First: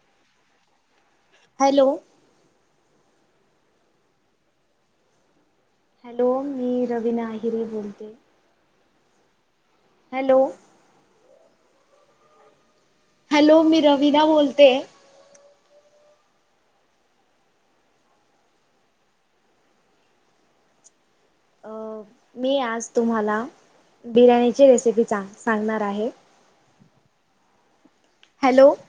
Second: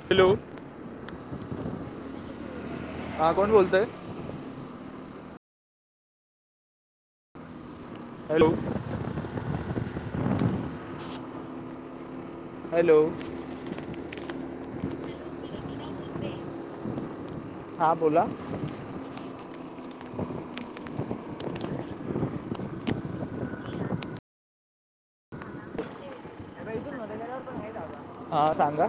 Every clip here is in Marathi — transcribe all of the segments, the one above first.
हॅलो. हॅलो. हा कोण बोलतय? हॅलो मी रवीना अहिरीे बोलते. हॅलो. Hello hello. हॅलो मी रवीना बोलते. हा बोला. मी आज तुम्हाला बिर्याणीची रेसिपी सां सांगणार आहे. बै मध्येवर पण आहे का हा हॅलो सांगा.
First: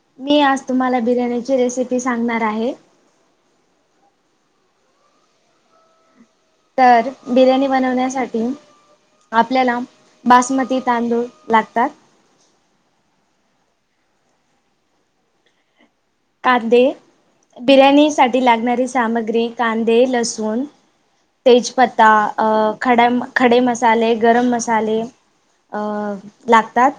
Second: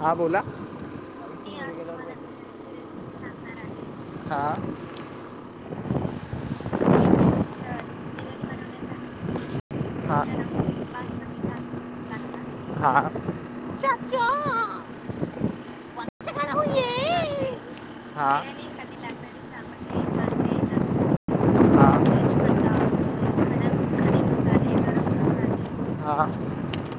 हा मी बोला आज तुम्हाला बिर्याणीची रेसिपी सांगणार आहे. [unintelligible] हा. तर बिर्याणी बनवण्यासाठी आपल्याला हा हा बासमती तांदूळ लागतात. हा. कांदे, बिर्याणी साठी लागणारी सामग्री कांदे, लसूण तेजपत्ता खड खडे मसाले गरम मसाले. अं हा लागतात.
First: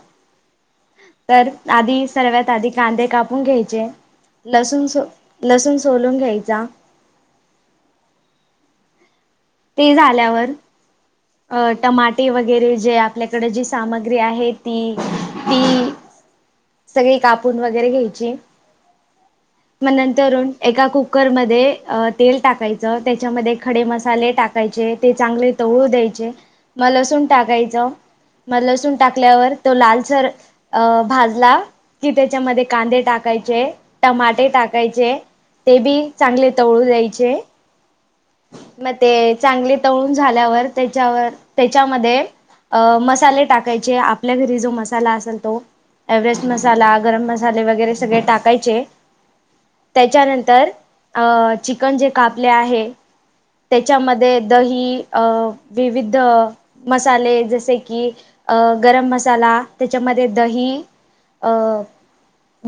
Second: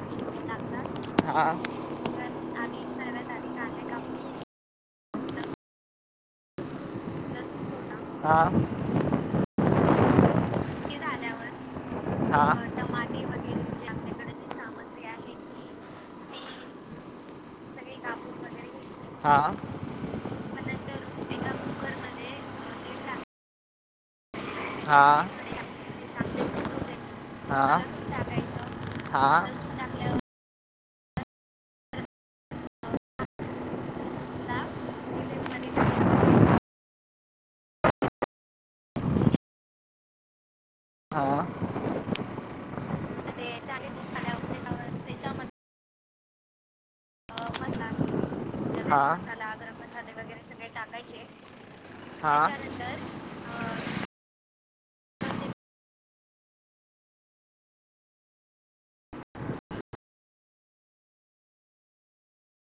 लागतात हा तर, आधी सर्वात तर आधी आम्ही कांदे सर्वात कापून आधी घ्यायचे. कांदे कापून लसूण सो, लसूण सोलून घ्यायचा. लसूण लसूण सोडा हा. ते झाल्यावर- ते झाल्यावर अ टमाटी हा अ, वगैरे जे टमाटे आपल्याकडे वगैरे जी जे सामग्री आपल्याकडे जी आहे ती सामग्री आहे ती ती सगळी कापून वगैरे सगळी घ्यायची. कापून वगैरे घेतली हा. मग नंतरून मग एका कुकर नंतर एका मध्ये कुकरमध्ये तेल टाकायचं, त्याच्यामध्ये खडे मसाले टाका- अ, तेल टाकायचं चे हा चांगले थोडे तळू आपले ते द्यायचे. चांगले म शिजवले. लसून हा टाकायच लसूण म लसून टाकायचं हा टाकल्यावर तो लसूण टाकल्यावर लालसर अ भाजला की त्याच्या मध्ये कांदे टाकायचे टमाटे त्याला टाकायचे. ते तेलमध्ये ते बी टाकायचं. चांगले तवळू द्यायचे. मग ते चांगले तळून झाल्यावर त्याच्यावर हा ते - त्या मसाले ते टाकायचे चांगले आपल्या झाल्यावर घरी जो त्याच्यावर मसाला त्याच्यामध्ये असेल तो. एव्हरेस्ट मसाला गरम अ, मसाले मसाला वगैरे सगळे टाक टकायचे लवंग, हा. मसाला गरम मसाले वगैरे सगळे टाकायचे त्याच्यानंतर चिकन जे हा कापले आहे. त्यानंतर अ, त्याच्यामध्ये दही अ विविध मसाले जसे की अ गरम मसाला त्याच्यामध्ये दही अ,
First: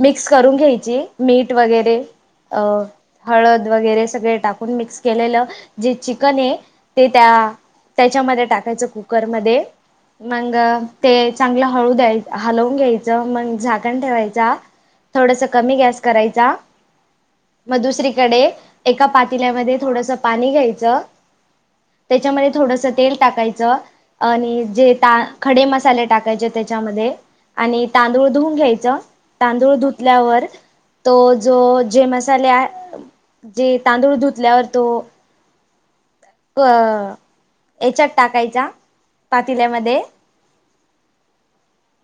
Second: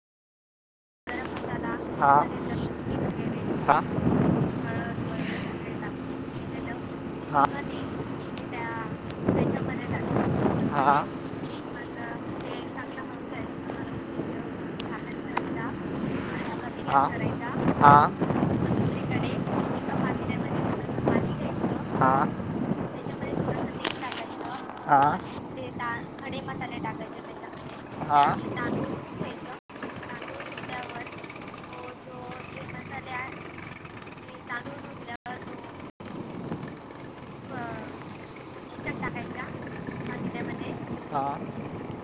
मिक्स करून घ्यायची. गरम मीठ मसाला वगैरे, हा. त्यानंतर लसूण वगैरे हळद हा वगैरे, सगळे टाकून हळद मिक्स वगैरे केलेलं- सगळे जे टाकून चिकन ये केलेलं. ते त्या हा. मग त्याच्यामध्ये ते टाकायचं त्या- कुकरमध्ये त्याच्यामध्ये मग टाकलं. हा ते चांगलं मग हळू द्या ते हलवून चांगलं घ्यायचं, मग करायचं. झाकण ठेवायचा. झाकण थोडस करायचा. कमी गॅस आणि करायचा मग ते हा. करायचा. म हा दुसरी कडे मग एका दुसरीकडे पातील्यामध्ये एका थोडस पाणी पातेल्यामध्ये घ्यायचं थोडंसं पाणी घ्यायचं. हा त्याच्या मध्ये थोडस तेल त्याच्यामध्ये टाकायचं थोडंसं तेल टाकायचं. आणि जे ता हा खडे ते ता- मसाले खडे टाकायचे मसाले त्याच्यामध्ये टाकायचे त्याच्यामध्ये आणि हा. तांदूळ धुवून आणि घ्यायचं तांदूळ घ्यायचं तांदूळ धुतल्यावर घेतल्यावर तो जो जे तो जो मसाले आ जे मसाले आहे जे तांदूळ ते धुतल्यावर तांदूळ तो धुतल्यावर क तो अ, याच्यात टाकायचा याच्यात टाकायचा पातील्या मध्ये पातेल्यामध्ये हा.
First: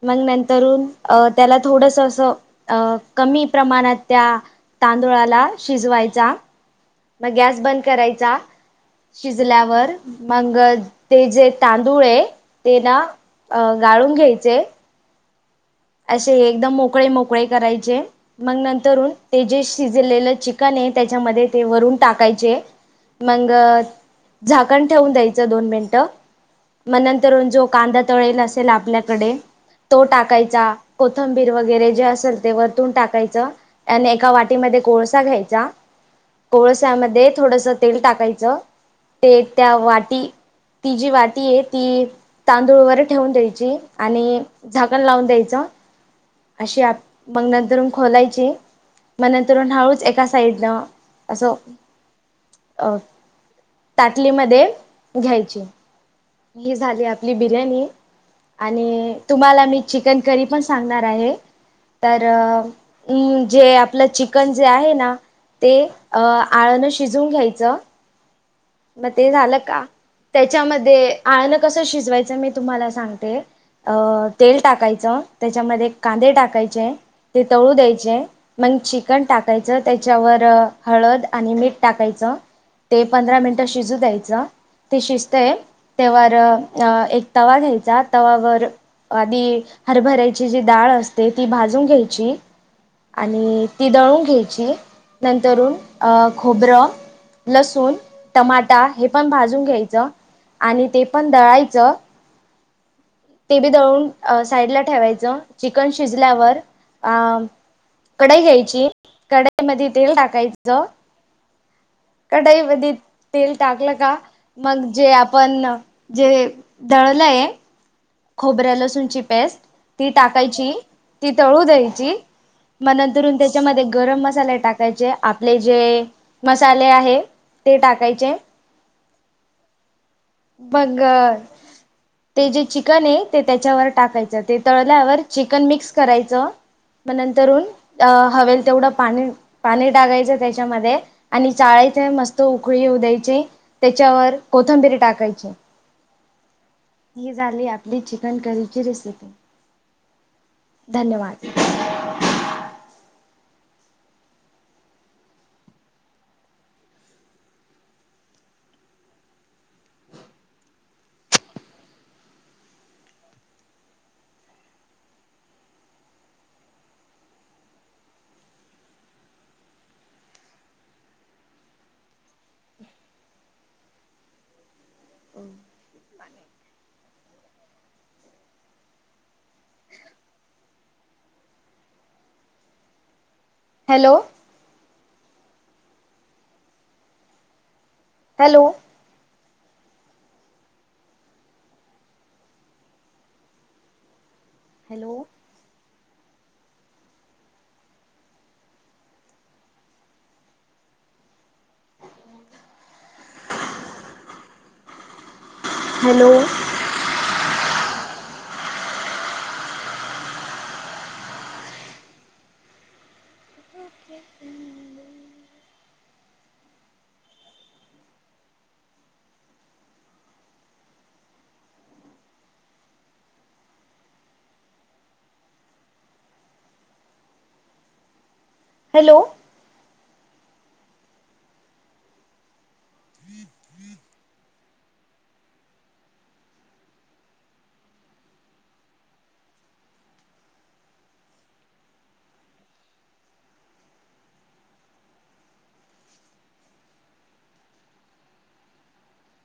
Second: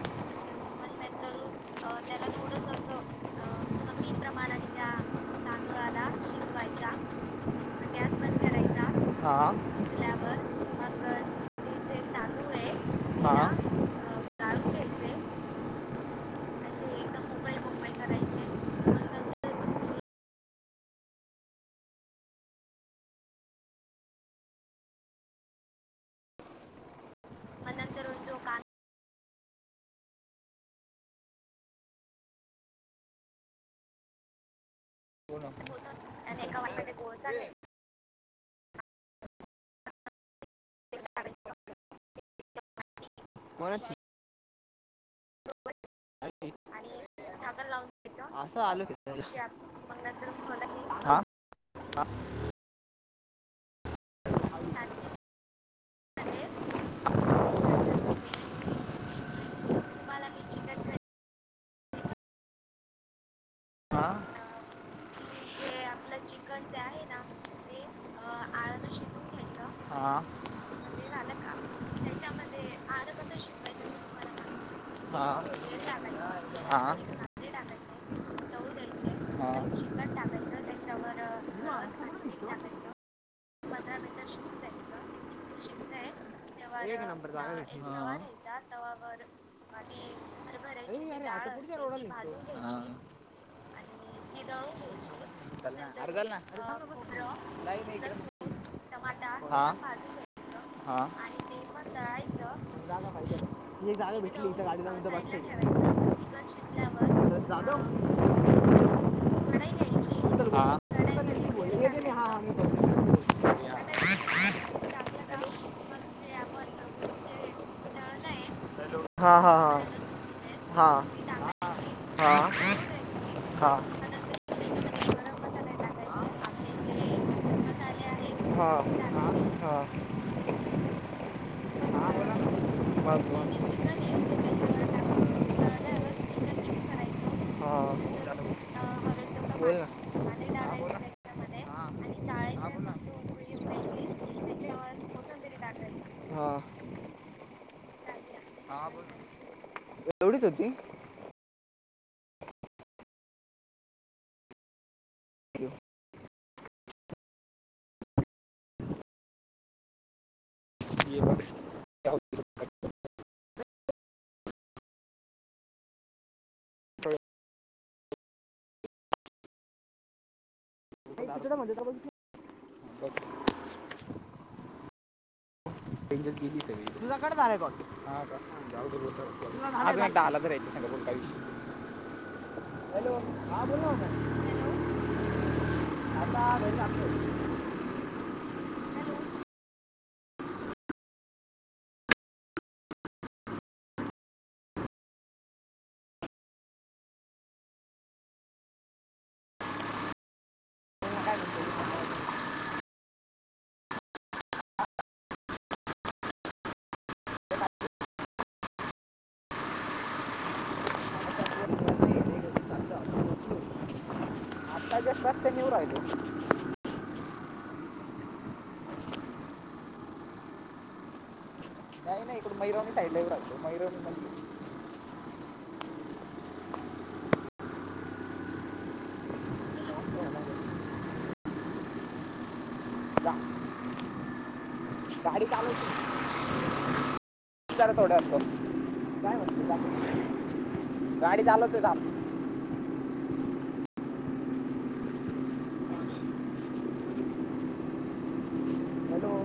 मग नंतरून अ नंतर त्याला थोडस अ, अस त्याला थोडंसं अ असं कमी अ, प्रमाणात कमी त्या प्रमाणात त्या तांदुळाला तांदूळाला शिजवायचा शिजवायचा मग गॅस बंद गॅस करायचा बंद करायचा हा शिजल्यावर शिजल्यावर मंग मग ते जे जे तांदूळ आहे तांदूळ ते ना हा. त्याला गाळून अ, घ्यायचे गाळून घ्यायचे अशे एकदम मोकळे मोकळे करायचे मग नंतरून ते जे शिजलेलं चिकन आहे त्याच्यामध्ये ते वरून टाकायचे मग झाकण ठेवून द्यायचं दोन मिनिटं मन नंतरून जो मग कांदा नंतर जो तळेल कांदा असेल आपल्याकडे तो टाकायचा कोथंबीर वगैरे जे असल ते वरतून टाकायचं आणि एका वाटीमध्ये कोळस सा हो ना घ्यायचा होता त्याने एका वाट्यामध्ये कोळसा कोळसमध्ये टाकायचा थोडस तेल टाकायचं ते त्या वाटी ती जी वाती आहे ती तांदूळवर ठेवून द्यायची म्हणून आणि झाकण लावून द्यायचं. आणि अशी आप आणि मग झाकण लावून नंतरून द्यायचं खोलायची असं आलो खेळायला मग शिरा- नंतरून मग हळूच एक त्या नंतर साईडला खोलाशी अस हा. अ ताटलीमध्ये घ्यायची ही झाली आपली बिर्याणी आणि तुम्हाला मी चिकन तुम्हाला मी करी पण चिकन सांगणार आहे तर अम् जे हा आपलं चिकन जे आहे ना ते जे अ आपलं चिकन जे आळणं आहे ना शिजून घ्यायचं ते अं, आळं मग शिजून ते झालं घ्यायचं का हा म्हणजे त्याच्यामध्ये झालं का आणळण कसं शिजवायचं मी त्याच्यामध्ये तुम्हाला आळं सांगते. कसं शिजवायचं अ ते तुम्हाला तेल सांगते. टाकायचं हा तेल त्याच्यामध्ये कांदे टाकायचं हा. टाकायचे ते कांदे तळू द्यायचे टाकायचे तळू मन द्यायचे चिकन हा. टाकायचं चिकन त्याच्यावर टाकायचं त्याच्यावर हळद आणि मीठ अं, टाकायचं मीठ टाकायचं ते पंधरा मिनिटं शिजू पंधरा मिनिटात द्यायचं शिजत ते शिजतय द्यायचं शिजतंय तेवर तेव्हा एक नंबर जागा तवा भेटली. घ्यायचा तवावर तवावर आधी आधी हरभरायची जी डाळ हरभऱ्याची अरे, अरे, असते ती आता पुढच्या भाजून रोडला असते घ्यायची ती निघतो. भाजून घ्यायची आणि ती दळून आणि ती घ्यायची दळून नंतरून चल ना अरे चल अ ना खोबरं अं, नाही लसूण नाही इकडे. टमाटा हे पण टमाटा भाजून हा. घ्यायचं भाजून आणि हा ते पण ते दळायचं पण दळायचं. ते बी एक जालं दळून भेटल साईडला गाडी लावून इथ ठेवायचं चिकन बसलेलं, चिकन शिजल्यावर अ शिजल्यावर कढई घ्यायची कढई मध्ये तेल घ्यायची टाक चल हा. [unintelligible] घ्यायची. कढाईमध्ये करतो. तेल हा टाकलं का मग जे आपण जे दळलये खोबऱ्या लसूण ची हा पेस्ट ती टाकायची हा हा ती तळू द्यायची हा म नंतरुन त्या हा हा त्याच्यामध्ये गरम मसाले टाकायचे आपले जे मसाले आहे ते टाकायचे. हा हा हा. मग ते जे चिकन आहे मग हा ते बोल त्याच्यावर टाकायचं ते तळल्यावर चिकन मिक्स करायचं मग नंतरून अ हवेल तेवढं पाणी पाणी टाकायचं त्याच मध्ये चाळीथ मस्त ना उकळी द्यायची त्याच्यावर कोथंबीरी टाक हा. ही झाली आपली चिकन करीची रेसिपी. एवढीच होती धन्यवाद. [unintelligible] [inaudible] [unintelligible] [unintelligible] [unintelligible] [unintelligible] [inaudible] हॅलो हा बोल ना हॅलो आता घरी आणलं. हॅलो हॅलो [unintelligible] हॅलो पोरी घरी नाही, घरी चाललो आपण पोचलो. आता जस्ट रस्त्याने येऊ लागलो. नाही नाही इकडुन मैरोणी साईडला येऊ राहलो. मैरोणी हॅलो गा गाडी चालवतो आहे. मी जरा थोडा वेळाने करतो. काय म्हनते. गाडी चालवतोय थांब. हॅलो